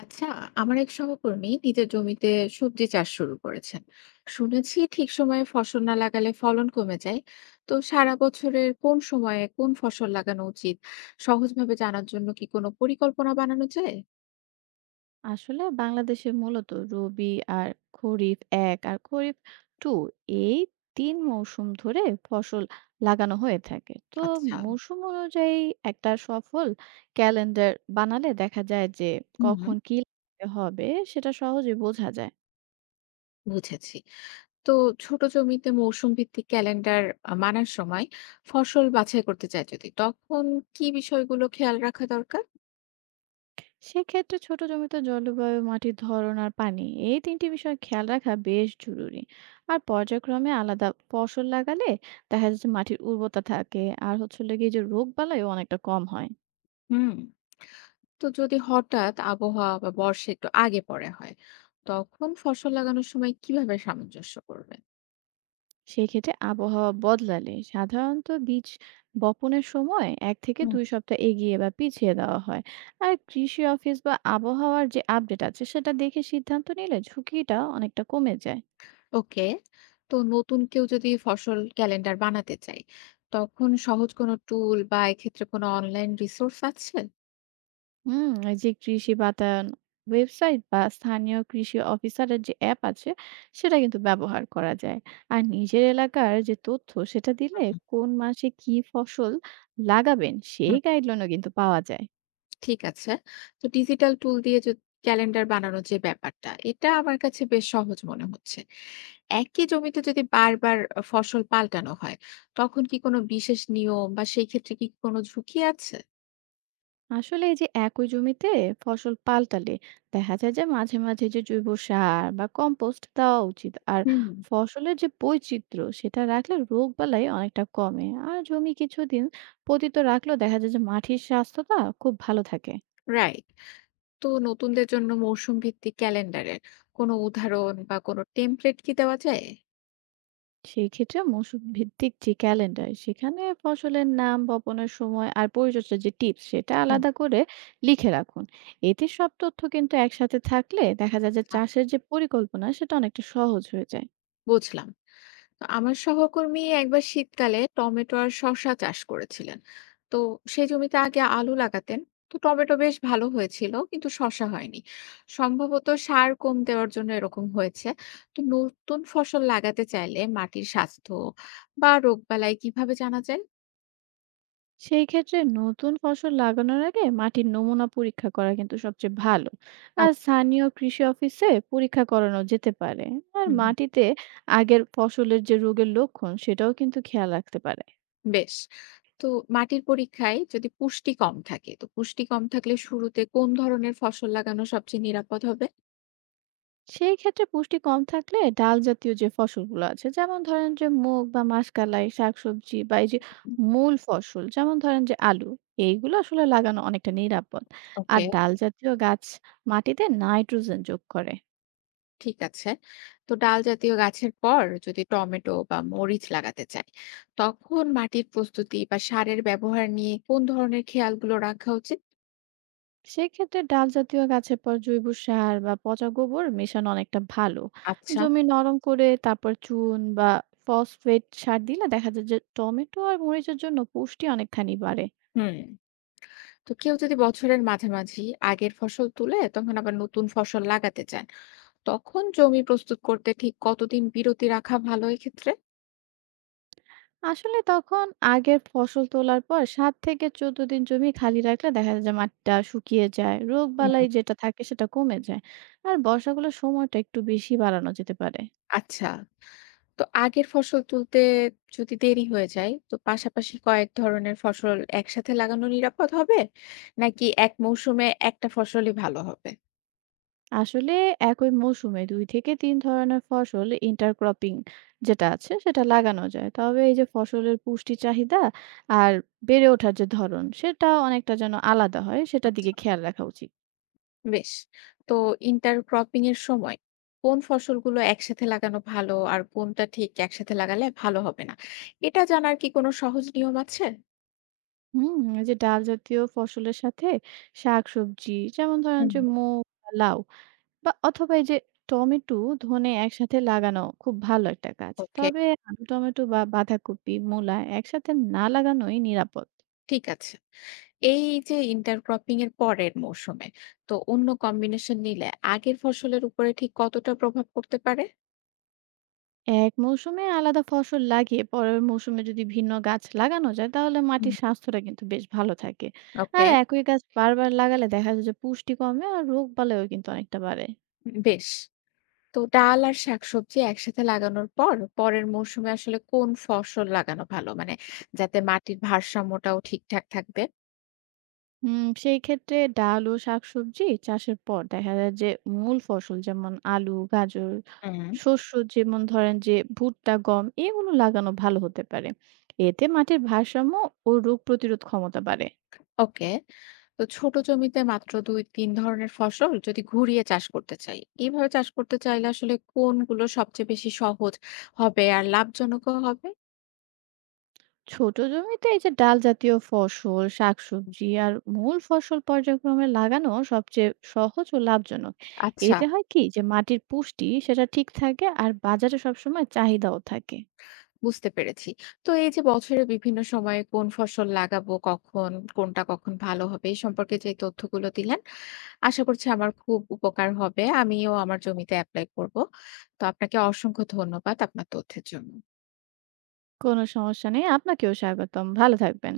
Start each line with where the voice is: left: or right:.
left: আচ্ছা, আমার এক সহকর্মী নিজের জমিতে সবজি চাষ শুরু করেছেন। শুনেছি ঠিক সময়ে ফসল না লাগালে ফলন কমে যায়। তো সারা বছরের কোন সময়ে কোন ফসল লাগানো উচিত সহজভাবে জানার জন্য কি কোনো পরিকল্পনা বানানো যায়?
right: আসলে বাংলাদেশে মূলত রবি আর খরিফ এক আর খরিফ টু এই তিন মৌসুম ধরে ফসল লাগানো হয়ে থাকে। তো
left: আচ্ছা।
right: মৌসুম অনুযায়ী একটা সফল ক্যালেন্ডার বানালে দেখা যায় যে
left: হুম
right: কখন কি লাগাতে হবে সেটা সহজে বোঝা যায়।
left: বুঝেছি। তো ছোট জমিতে মৌসুম ভিত্তিক ক্যালেন্ডার মানার সময় ফসল বাছাই করতে চাই যদি, তখন কি বিষয়গুলো খেয়াল রাখা দরকার?
right: সেক্ষেত্রে ছোট জমিতে জলবায়ু, মাটির ধরন আর পানি, এই তিনটি বিষয় খেয়াল রাখা বেশ জরুরি। আর পর্যায়ক্রমে আলাদা ফসল লাগালে দেখা যাচ্ছে মাটির উর্বরতা থাকে, আর হচ্ছে লেগে যে রোগ বালাইও অনেকটা কম হয়।
left: হুম। তো যদি হঠাৎ আবহাওয়া বা বর্ষা একটু আগে পরে হয়, তখন ফসল লাগানোর সময় কিভাবে সামঞ্জস্য করবেন?
right: সেক্ষেত্রে আবহাওয়া বদলালে সাধারণত বীজ বপনের সময় এক থেকে
left: হুম।
right: দুই সপ্তাহ এগিয়ে বা পিছিয়ে দেওয়া হয়। আর কৃষি অফিস বা আবহাওয়ার যে আপডেট আছে সেটা দেখে সিদ্ধান্ত নিলে ঝুঁকিটা অনেকটা কমে যায়।
left: ওকে, তো নতুন কেউ যদি ফসল ক্যালেন্ডার বানাতে চায়, তখন সহজ কোনো টুল বা এক্ষেত্রে কোনো অনলাইন রিসোর্স আছে?
right: এই যে কৃষি বাতায়ন ওয়েবসাইট বা স্থানীয় কৃষি অফিসারের যে অ্যাপ আছে সেটা কিন্তু ব্যবহার করা যায়। আর নিজের এলাকার যে তথ্য সেটা দিলে
left: হুম,
right: কোন মাসে কি ফসল লাগাবেন সেই
left: হুম।
right: গাইডলাইনও কিন্তু পাওয়া যায়।
left: ঠিক আছে। তো ডিজিটাল টুল দিয়ে যদি ক্যালেন্ডার বানানোর যে ব্যাপারটা, এটা আমার কাছে বেশ সহজ মনে হচ্ছে। একই জমিতে যদি বারবার ফসল পাল্টানো হয়, তখন কি কোনো বিশেষ নিয়ম বা সেই ক্ষেত্রে কি কোনো ঝুঁকি আছে?
right: আসলে এই যে একই জমিতে ফসল পাল্টালে দেখা যায় যে মাঝে মাঝে যে জৈব সার বা কম্পোস্ট দেওয়া উচিত। আর
left: হুম,
right: ফসলের যে বৈচিত্র্য সেটা রাখলে রোগ বালাই অনেকটা কমে, আর জমি কিছুদিন পতিত রাখলেও দেখা যায় যে মাটির স্বাস্থ্যটা খুব ভালো থাকে।
left: রাইট। তো নতুনদের জন্য মৌসুম ভিত্তিক ক্যালেন্ডারের কোনো উদাহরণ বা কোনো টেমপ্লেট কি দেওয়া যায়?
right: সেই ক্ষেত্রে মৌসুম ভিত্তিক যে ক্যালেন্ডার সেখানে ফসলের নাম, বপনের সময় আর পরিচর্যার যে টিপস সেটা আলাদা করে লিখে রাখুন। এতে সব তথ্য কিন্তু একসাথে থাকলে দেখা যায় যে
left: আচ্ছা।
right: চাষের যে পরিকল্পনা সেটা অনেকটা সহজ হয়ে যায়।
left: বুঝলাম। তো আমার সহকর্মী একবার শীতকালে টমেটো আর শসা চাষ করেছিলেন। তো সেই জমিতে আগে আলু লাগাতেন। তো টমেটো বেশ ভালো হয়েছিল, কিন্তু শসা হয়নি। সম্ভবত সার কম দেওয়ার জন্য এরকম হয়েছে। তো নতুন ফসল লাগাতে চাইলে মাটির স্বাস্থ্য বা রোগবালাই কিভাবে জানা যায়?
right: সেই ক্ষেত্রে নতুন ফসল লাগানোর আগে মাটির নমুনা পরীক্ষা করা কিন্তু সবচেয়ে ভালো। আর
left: আচ্ছা।
right: স্থানীয় কৃষি অফিসে পরীক্ষা করানো যেতে পারে। আর
left: হুম।
right: মাটিতে আগের ফসলের যে রোগের লক্ষণ সেটাও কিন্তু খেয়াল রাখতে পারে।
left: বেশ। তো মাটির পরীক্ষায় যদি পুষ্টি কম থাকে, তো পুষ্টি কম থাকলে শুরুতে কোন ধরনের ফসল লাগানো সবচেয়ে নিরাপদ হবে?
right: সেই ক্ষেত্রে পুষ্টি কম থাকলে ডাল জাতীয় যে ফসলগুলো আছে, যেমন ধরেন যে মুগ বা মাসকলাই, শাকসবজি, বা এই যে
left: হুম,
right: মূল ফসল যেমন ধরেন যে আলু, এইগুলো আসলে লাগানো অনেকটা নিরাপদ। আর
left: ওকে।
right: ডাল জাতীয় গাছ মাটিতে নাইট্রোজেন যোগ করে।
left: ঠিক আছে। তো ডাল জাতীয় গাছের পর যদি টমেটো বা মরিচ লাগাতে চাই, তখন মাটির প্রস্তুতি বা সারের ব্যবহার নিয়ে কোন ধরনের খেয়ালগুলো রাখা উচিত?
right: সেক্ষেত্রে ডাল জাতীয় গাছের পর জৈব সার বা পচা গোবর মেশানো অনেকটা ভালো।
left: আচ্ছা,
right: জমি নরম করে তারপর চুন বা ফসফেট সার দিলে দেখা যায় যে টমেটো আর মরিচের জন্য পুষ্টি অনেকখানি বাড়ে।
left: হুম। তো কেউ যদি বছরের মাঝামাঝি আগের ফসল তুলে তখন আবার নতুন ফসল লাগাতে চান, তখন জমি প্রস্তুত করতে ঠিক কতদিন বিরতি রাখা ভালো এক্ষেত্রে?
right: আসলে তখন আগের ফসল তোলার পর ৭ থেকে ১৪ দিন জমি খালি রাখলে দেখা যায় যে মাটিটা শুকিয়ে যায়, রোগ বালাই যেটা থাকে সেটা কমে যায়। আর বর্ষাগুলোর সময়টা একটু বেশি বাড়ানো যেতে পারে।
left: আচ্ছা। তো আগের ফসল তুলতে যদি দেরি হয়ে যায়, তো পাশাপাশি কয়েক ধরনের ফসল একসাথে লাগানো নিরাপদ হবে? নাকি এক মৌসুমে একটা ফসলই ভালো হবে?
right: আসলে একই মৌসুমে ২ থেকে ৩ ধরনের ফসল ইন্টারক্রপিং যেটা আছে সেটা লাগানো যায়। তবে এই যে ফসলের পুষ্টি চাহিদা আর বেড়ে ওঠার যে ধরন সেটা অনেকটা যেন আলাদা হয় সেটার
left: আচ্ছা।
right: দিকে খেয়াল রাখা উচিত।
left: বেশ। তো ইন্টারক্রপিং এর সময় কোন ফসলগুলো একসাথে লাগানো ভালো আর কোনটা ঠিক একসাথে লাগালে ভালো হবে না? এটা জানার কি কোনো সহজ নিয়ম আছে?
right: এই যে ডাল জাতীয় ফসলের সাথে শাকসবজি যেমন ধরেন
left: হুম,
right: যে
left: হুম।
right: মুগ, বা লাউ, বা অথবা এই যে টমেটো, ধনে একসাথে লাগানো খুব ভালো একটা কাজ।
left: ওকে,
right: তবে আলু, টমেটো বা বাঁধাকপি, মূলা একসাথে না লাগানোই নিরাপদ।
left: ঠিক আছে। এই যে ইন্টারক্রপিং এর পরের মৌসুমে তো অন্য কম্বিনেশন নিলে আগের ফসলের উপরে ঠিক কতটা প্রভাব পড়তে পারে?
right: এক মৌসুমে আলাদা ফসল লাগিয়ে পরের মৌসুমে যদি ভিন্ন গাছ লাগানো যায় তাহলে
left: হুম।
right: মাটির স্বাস্থ্যটা কিন্তু বেশ ভালো থাকে। আর
left: ওকে,
right: একই গাছ বারবার লাগালে দেখা যায় যে পুষ্টি কমে আর রোগ বালাইও কিন্তু অনেকটা বাড়ে।
left: বেশ। তো ডাল আর শাকসবজি একসাথে লাগানোর পর পরের মৌসুমে আসলে কোন ফসল লাগানো ভালো? মানে যাতে মাটির ভারসাম্যটাও ঠিকঠাক থাকবে।
right: সেই ক্ষেত্রে ডাল ও শাকসবজি চাষের পর দেখা যায় যে মূল ফসল যেমন আলু, গাজর,
left: হুম।
right: শস্য যেমন ধরেন যে ভুট্টা, গম, এগুলো লাগানো ভালো হতে পারে। এতে মাটির ভারসাম্য ও রোগ প্রতিরোধ ক্ষমতা বাড়ে।
left: ওকে, তো ছোট জমিতে মাত্র ২-৩ ধরনের ফসল যদি ঘুরিয়ে চাষ করতে চাই, এভাবে চাষ করতে চাইলে আসলে কোনগুলো সবচেয়ে বেশি সহজ হবে আর লাভজনকও হবে?
right: ছোট জমিতে এই যে ডাল জাতীয় ফসল, শাকসবজি আর মূল ফসল পর্যায়ক্রমে লাগানো সবচেয়ে সহজ ও লাভজনক।
left: আচ্ছা।
right: এতে হয় কি যে মাটির পুষ্টি সেটা ঠিক থাকে আর বাজারে সবসময় চাহিদাও থাকে।
left: বুঝতে পেরেছি। তো এই যে বছরের বিভিন্ন সময়ে কোন ফসল লাগাবো, কখন, কোনটা কখন ভালো হবে এই সম্পর্কে যে তথ্যগুলো দিলেন, আশা করছি আমার খুব উপকার হবে। আমিও আমার জমিতে এপ্লাই করব। তো আপনাকে অসংখ্য ধন্যবাদ আপনার তথ্যের জন্য।
right: কোনো সমস্যা নেই, আপনাকেও স্বাগতম। ভালো থাকবেন।